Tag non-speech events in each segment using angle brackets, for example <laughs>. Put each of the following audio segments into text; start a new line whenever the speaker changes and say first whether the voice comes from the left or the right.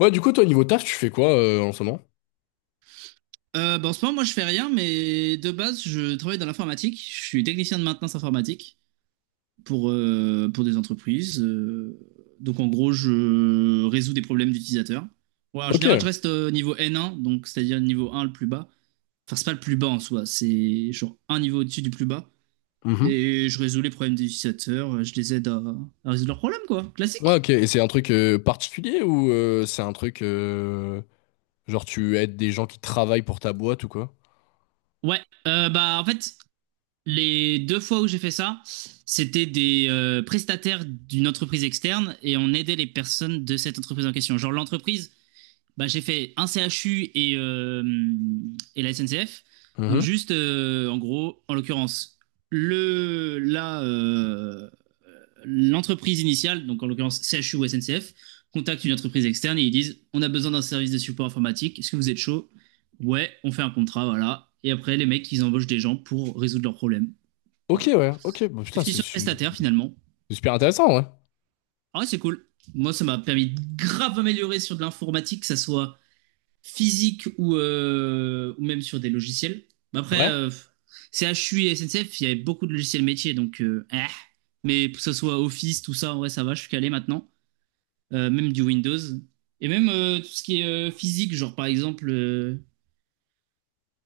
left: Ouais, du coup, toi, niveau taf, tu fais quoi en ce moment?
right: Bah, en ce moment, moi, je fais rien, mais de base, je travaille dans l'informatique. Je suis technicien de maintenance informatique pour des entreprises. Donc, en gros, je résous des problèmes d'utilisateurs. Ouais, en général, je
left: Ok.
right: reste au niveau N1, donc c'est-à-dire niveau 1 le plus bas. Enfin, c'est pas le plus bas en soi, c'est genre un niveau au-dessus du plus bas.
left: Mhm.
right: Et je résous les problèmes des utilisateurs, je les aide à résoudre leurs problèmes, quoi.
left: Ouais,
right: Classique.
left: ok. Et c'est un truc particulier ou c'est un truc genre tu aides des gens qui travaillent pour ta boîte ou quoi?
right: Ouais, bah en fait, les 2 fois où j'ai fait ça, c'était des prestataires d'une entreprise externe et on aidait les personnes de cette entreprise en question. Genre l'entreprise, bah, j'ai fait un CHU et la SNCF. Donc
left: Mhm.
right: juste, en gros, en l'occurrence, le, la, euh, l'entreprise initiale, donc en l'occurrence CHU ou SNCF, contacte une entreprise externe et ils disent, on a besoin d'un service de support informatique, est-ce que vous êtes chaud? Ouais, on fait un contrat, voilà. Et après, les mecs, ils embauchent des gens pour résoudre leurs problèmes.
left: Ok,
right: Voilà.
left: ouais. Ok. Bah, putain,
right: Définition de prestataire, finalement.
left: c'est super intéressant, ouais.
right: Ah ouais, c'est cool. Moi, ça m'a permis de grave améliorer sur de l'informatique, que ça soit physique ou même sur des logiciels. Mais après,
left: Ouais.
right: CHU et SNCF, il y avait beaucoup de logiciels métiers, donc. Mais que ce soit Office, tout ça, ouais, ça va, je suis calé maintenant. Même du Windows. Et même tout ce qui est physique, genre par exemple,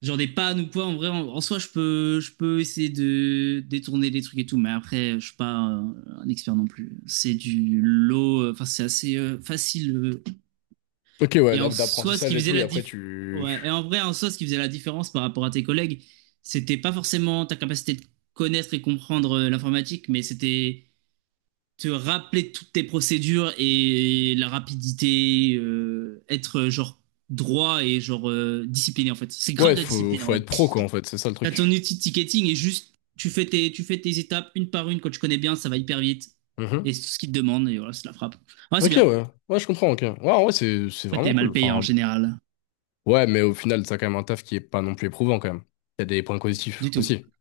right: genre des pannes ou quoi, en vrai, en soi, je peux essayer de détourner des trucs et tout, mais après, je suis pas un expert non plus. C'est du lot, enfin, c'est assez facile.
left: Ok, ouais,
right: Et en soi, ce
left: d'apprentissage
right: qui
left: et
right: faisait
left: tout. Et
right: la
left: après,
right: diff... Ouais, et
left: tu.
right: en vrai, en soi, ce qui faisait la différence par rapport à tes collègues, c'était pas forcément ta capacité de connaître et comprendre l'informatique, mais c'était te rappeler toutes tes procédures et la rapidité, être genre droit et genre discipliné, en fait. C'est grave
left: Ouais,
right: de la
left: faut,
right: discipline.
left: faut être pro, quoi, en fait. C'est ça le
right: T'as ton
left: truc.
right: outil de ticketing et juste tu fais tes étapes une par une. Quand tu connais bien, ça va hyper vite.
left: Mhm.
right: Et c'est tout ce qu'ils te demandent. Et voilà, c'est la frappe. Ouais, c'est
left: Ok,
right: bien.
left: ouais. Ouais, je comprends, ok. Ouais, en vrai, c'est
right: Après,
left: vraiment
right: t'es
left: cool.
right: mal payé en
left: Enfin,
right: général.
left: ouais, mais au final, t'as quand même un taf qui est pas non plus éprouvant, quand même. Il y a des points positifs
right: Du tout.
left: aussi.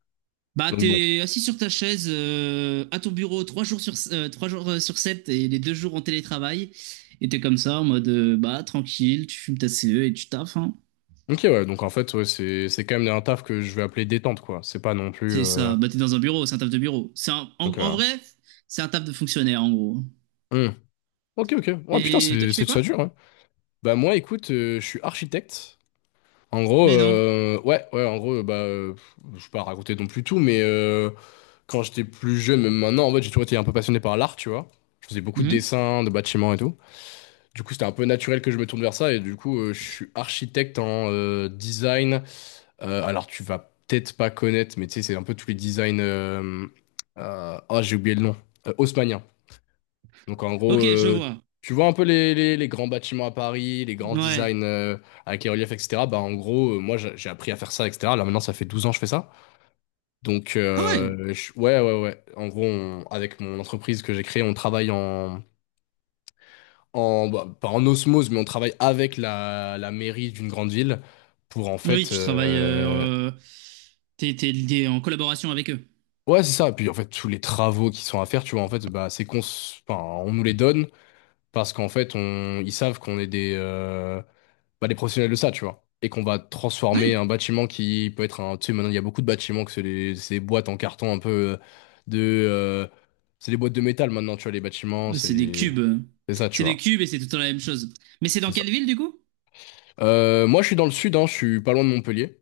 right: Bah,
left: Donc bon.
right: t'es assis sur ta chaise à ton bureau 3 jours sur, trois jours sur 7 et les 2 jours en télétravail. Et t'es comme ça en mode bah tranquille, tu fumes ta CE et tu taffes, hein.
left: Ok, ouais, donc en fait, ouais, c'est quand même un taf que je vais appeler détente, quoi. C'est pas non plus.
right: C'est ça. Bah, t'es dans un bureau, c'est un taf de bureau. C'est un- en,
left: Donc,
right: en vrai, c'est un taf de fonctionnaire en gros.
left: hmm. Ok, ok. Ouais, putain,
right: Et toi,
left: c'est
right: tu fais
left: c'est
right: quoi?
left: ça dur, hein. Bah, moi, écoute, je suis architecte. En gros,
right: Mais non.
left: ouais, ouais, en gros, bah, pff, je vais pas raconter non plus tout, mais quand j'étais plus jeune, même maintenant, en fait, j'ai toujours été un peu passionné par l'art, tu vois. Je faisais beaucoup de
right: Mhm.
left: dessins, de bâtiments et tout. Du coup, c'était un peu naturel que je me tourne vers ça, et du coup, je suis architecte en design. Alors, tu vas peut-être pas connaître, mais tu sais, c'est un peu tous les designs. Ah, j'ai oublié le nom. Haussmannien. Donc, en gros,
right: Ok, je vois.
left: tu vois un peu les grands bâtiments à Paris, les grands
right: Ouais.
left: designs avec les reliefs, etc. Bah, en gros, moi, j'ai appris à faire ça, etc. Là, maintenant, ça fait 12 ans que je fais ça. Donc,
right: Ah ouais?
left: ouais, ouais, ouais. En gros, avec mon entreprise que j'ai créée, on travaille bah, pas en osmose, mais on travaille avec la mairie d'une grande ville pour, en
right: Oui,
left: fait,
right: tu travailles. T'es lié en collaboration avec eux.
left: Ouais, c'est ça. Puis en fait, tous les travaux qui sont à faire, tu vois, en fait, bah, enfin, on nous les donne parce qu'en fait, ils savent qu'on est des, bah, des professionnels de ça, tu vois. Et qu'on va transformer un bâtiment qui peut être un. Tu sais, maintenant, il y a beaucoup de bâtiments que c'est ces boîtes en carton un peu de. euh, c'est des boîtes de métal maintenant, tu vois, les bâtiments,
right: Ouais, c'est des
left: c'est
right: cubes.
left: c'est ça, tu
right: C'est des
left: vois.
right: cubes et c'est tout le temps la même chose. Mais c'est dans
left: C'est ça.
right: quelle ville du coup?
left: Moi, je suis dans le sud, hein, je suis pas loin de Montpellier.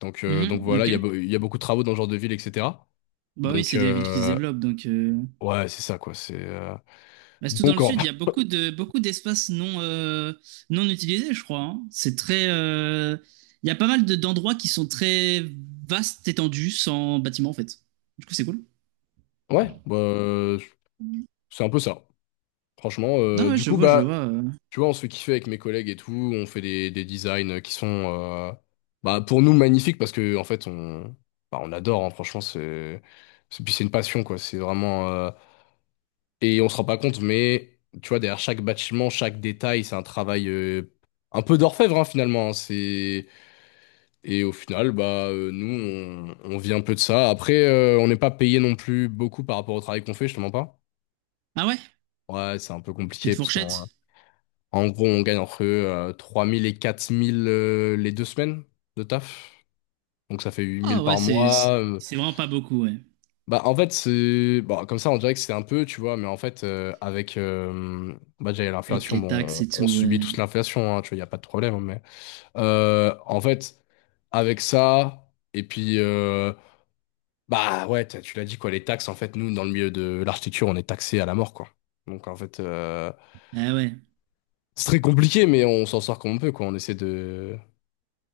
left: Donc
right: Mhm,
left: voilà,
right: ok.
left: il y a beaucoup de travaux dans ce genre de ville, etc.
right: Bah oui,
left: Donc,
right: c'est des villes qui se développent donc. euh,
left: ouais, c'est ça, quoi. C'est.
right: bah, surtout dans
left: Donc,
right: le
left: en,
right: sud, il y a
left: <laughs>
right: beaucoup d'espaces non non utilisés, je crois, hein. C'est très. Il y a pas mal d'endroits qui sont très vastes, étendus, sans bâtiment en fait. Du coup, c'est cool.
left: Ouais, bah, c'est un peu ça. Franchement,
right: Ah ouais,
left: du
right: je
left: coup,
right: vois, je
left: bah,
right: vois.
left: tu vois, on se fait kiffer avec mes collègues et tout. On fait des designs qui sont, bah, pour nous magnifiques parce que en fait, bah, on adore. Hein. Franchement, puis c'est une passion, quoi. C'est vraiment, et on se rend pas compte, mais tu vois, derrière chaque bâtiment, chaque détail, c'est un travail un peu d'orfèvre hein, finalement. Hein. c'est Et au final, bah, nous, on vit un peu de ça. Après, on n'est pas payé non plus beaucoup par rapport au travail qu'on fait. Je te mens pas.
right: Ah ouais?
left: Ouais, c'est un peu compliqué
right: Petite
left: parce qu'
right: fourchette?
left: en gros, on gagne entre 3 000 et 4 000 les deux semaines de taf. Donc ça fait 8 000
right: Ah ouais,
left: par
right: c'est
left: mois.
right: c'est vraiment pas beaucoup, ouais.
left: Bah en fait, c'est bon, comme ça on dirait que c'est un peu, tu vois, mais en fait avec bah déjà il y a
right: Avec
left: l'inflation,
right: les taxes
left: bon,
right: et
left: on
right: tout,
left: subit
right: ouais.
left: tous l'inflation hein, tu vois, il y a pas de problème, hein, mais en fait avec ça et puis bah ouais, tu l'as dit quoi, les taxes en fait, nous dans le milieu de l'architecture, on est taxé à la mort quoi. Donc en fait
right: Ah ouais,
left: c'est très compliqué, mais on s'en sort comme on peut, quoi. On essaie de,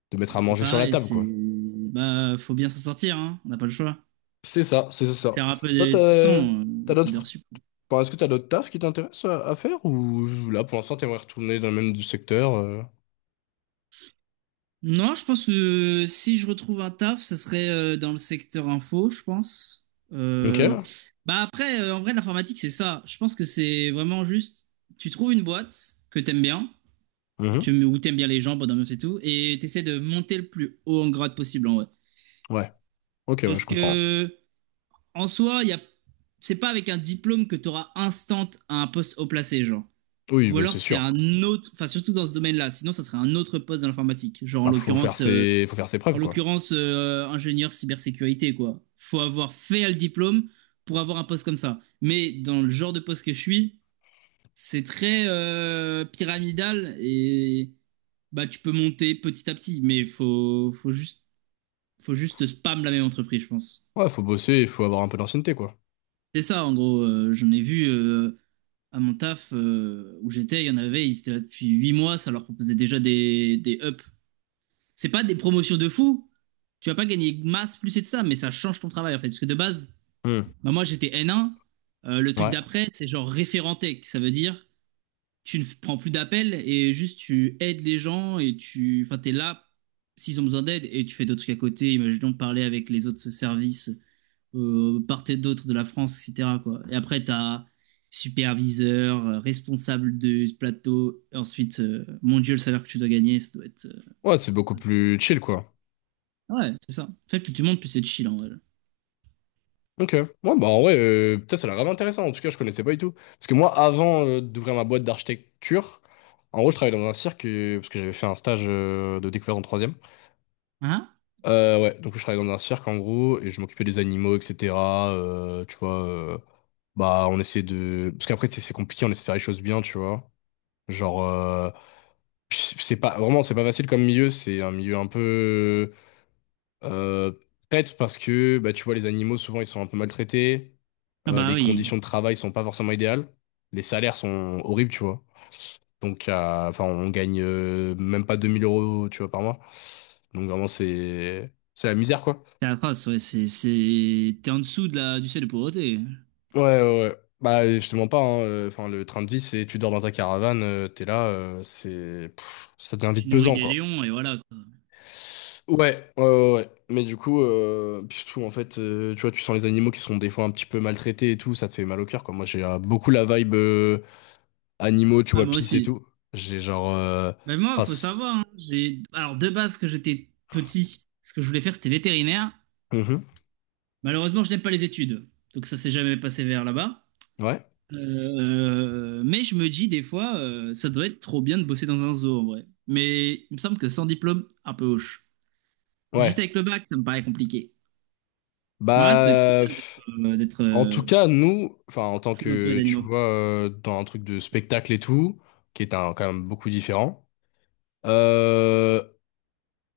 left: de mettre à
right: c'est
left: manger sur la
right: pareil,
left: table,
right: c'est...
left: quoi.
right: Bah, faut bien s'en sortir, hein. On n'a pas le choix.
left: C'est ça, c'est ça.
right: Faire un peu de,
left: Toi,
right: de toute façon,
left: t'as
right: un peu
left: d'autres,
right: d'heures sup.
left: enfin, est-ce que t'as d'autres tafs qui t'intéressent à faire ou là, pour l'instant, t'aimerais retourner dans le même du secteur
right: Non, je pense que si je retrouve un taf, ça serait dans le secteur info, je pense.
left: Ok.
right: Euh, Bah après, en vrai, l'informatique, c'est ça. Je pense que c'est vraiment juste, tu trouves une boîte que t'aimes bien,
left: Mhm.
right: où t'aimes bien les gens, bonne ambiance et tout, et t'essaies de monter le plus haut en grade possible, en vrai.
left: Ouais. Ok, ouais,
right: Parce
left: je comprends.
right: que en soi, y a... c'est pas avec un diplôme que tu auras instant un poste haut placé, genre.
left: Oui,
right: Ou
left: bah,
right: alors
left: c'est
right: c'est
left: sûr.
right: un autre, enfin surtout dans ce domaine-là, sinon ça serait un autre poste dans l'informatique, genre en
left: Bah,
right: l'occurrence, euh,
left: faut faire ses
right: en
left: preuves, quoi.
right: l'occurrence euh, ingénieur cybersécurité, quoi. Faut avoir fait le diplôme pour avoir un poste comme ça. Mais dans le genre de poste que je suis, c'est très pyramidal et bah tu peux monter petit à petit, mais faut juste spam la même entreprise, je pense.
left: Ouais, faut bosser, il faut avoir un peu d'ancienneté, quoi.
right: C'est ça en gros. J'en ai vu à mon taf où j'étais, il y en avait, ils étaient là depuis 8 mois, ça leur proposait déjà des ups. C'est pas des promotions de fou, tu vas pas gagner masse plus et tout ça, mais ça change ton travail en fait. Parce que de base,
left: Hmm.
right: bah, moi j'étais N1, le truc
left: Ouais.
right: d'après c'est genre référenté, ça veut dire tu ne prends plus d'appels et juste tu aides les gens et tu enfin, t'es là s'ils ont besoin d'aide et tu fais d'autres trucs à côté, imaginons parler avec les autres services part et d'autre de la France, etc., quoi. Et après, tu as superviseur, responsable de ce plateau. Et ensuite, mon Dieu, le salaire que tu dois gagner, ça doit être.
left: Ouais, c'est beaucoup plus chill, quoi.
right: Ouais, c'est ça. En fait, plus tu montes, plus c'est chill en vrai.
left: Ok. Ouais, bah en vrai, putain, ça a l'air grave intéressant. En tout cas, je connaissais pas du tout. Parce que moi, avant d'ouvrir ma boîte d'architecture, en gros, je travaillais dans un cirque parce que j'avais fait un stage de découverte en troisième.
right: Hein?
left: Ouais, donc je travaillais dans un cirque en gros et je m'occupais des animaux, etc. Tu vois, bah on essaie de, parce qu'après c'est compliqué, on essaie de faire les choses bien, tu vois. Genre, c'est pas facile comme milieu. C'est un milieu un peu euh, traite parce que bah, tu vois, les animaux, souvent, ils sont un peu maltraités.
right: Ah bah
left: Les
right: oui,
left: conditions de travail sont pas forcément idéales. Les salaires sont horribles, tu vois. Donc, enfin, on gagne même pas 2 000 euros, tu vois, par mois. Donc, vraiment, c'est la misère, quoi.
right: c'est atroce, ouais. C'est... T'es en dessous du seuil de pauvreté.
left: Ouais, ouais, ouais. Bah, je te mens pas, hein. Enfin, le train de vie, c'est tu dors dans ta caravane, t'es là, c'est pff, ça devient vite
right: Tu nourris
left: pesant,
right: les
left: quoi.
right: lions et voilà quoi.
left: Ouais, ouais, ouais. Ouais. Mais du coup, puis surtout, en fait, tu vois, tu sens les animaux qui sont des fois un petit peu maltraités et tout, ça te fait mal au cœur, quoi. Moi, j'ai beaucoup la vibe animaux, tu
right: Ah,
left: vois,
right: moi
left: pisse et
right: aussi.
left: tout. J'ai genre
right: Ben moi,
left: ah,
right: faut savoir, hein, j'ai... Alors, de base, que j'étais petit, ce que je voulais faire, c'était vétérinaire.
left: Mhm.
right: Malheureusement, je n'aime pas les études. Donc, ça s'est jamais passé vers là-bas.
left: Ouais,
right: Mais je me dis des fois, ça doit être trop bien de bosser dans un zoo en vrai. Mais il me semble que sans diplôme, un peu hoche. Juste
left: ouais.
right: avec le bac, ça me paraît compliqué. Mais ouais, ça doit être trop
left: Bah,
right: bien d'être
left: pff, en tout cas, nous, enfin, en tant
right: full entouré
left: que, tu
right: d'animaux.
left: vois, dans un truc de spectacle et tout, qui est un, quand même beaucoup différent, euh,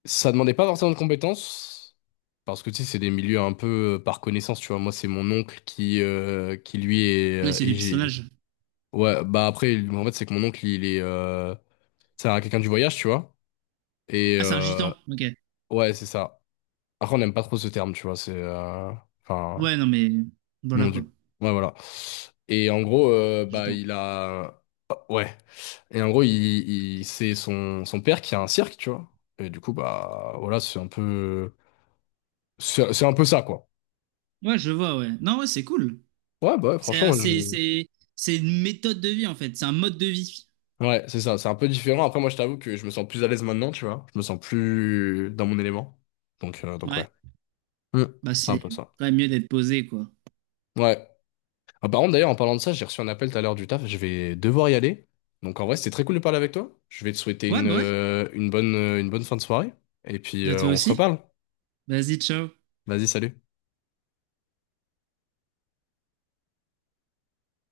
left: Ça demandait pas forcément de compétences, parce que tu sais, c'est des milieux un peu par connaissance, tu vois. Moi, c'est mon oncle qui lui est,
right: Oui, c'est
left: et
right: du
left: j'ai...
right: pistonnage.
left: Ouais, bah après, en fait, c'est que mon oncle, il est... C'est quelqu'un du voyage, tu vois. Et
right: Ah, c'est un gitan. Ok.
left: ouais, c'est ça. Après, on n'aime pas trop ce terme, tu vois. C'est... Enfin,
right: Ouais, non mais voilà
left: non, du...
right: quoi,
left: Ouais, voilà. Et en gros, bah,
right: gitan.
left: il a... Oh, ouais. Et en gros, c'est son père qui a un cirque, tu vois. Et du coup, bah, voilà, c'est un peu... C'est un peu ça, quoi.
right: Ouais, je vois. Ouais. Non, ouais, c'est cool.
left: Ouais, bah, ouais,
right: C'est euh,
left: franchement, moi,
right: c'est c'est c'est une méthode de vie en fait. C'est un mode de vie.
left: ouais, c'est ça, c'est un peu différent. Après, moi, je t'avoue que je me sens plus à l'aise maintenant, tu vois. Je me sens plus dans mon élément. Donc
right: Ouais.
left: ouais. Hmm.
right: Bah
left: C'est un
right: c'est
left: peu ça.
right: quand même mieux d'être posé quoi.
left: Ouais. Ah, par contre, d'ailleurs, en parlant de ça, j'ai reçu un appel tout à l'heure du taf. Je vais devoir y aller. Donc, en vrai, c'était très cool de parler avec toi. Je vais te souhaiter une,
right: Ouais.
left: euh, une bonne, une bonne fin de soirée. Et puis,
right: Bah toi
left: on se
right: aussi.
left: reparle.
right: Vas-y, ciao.
left: Vas-y, salut.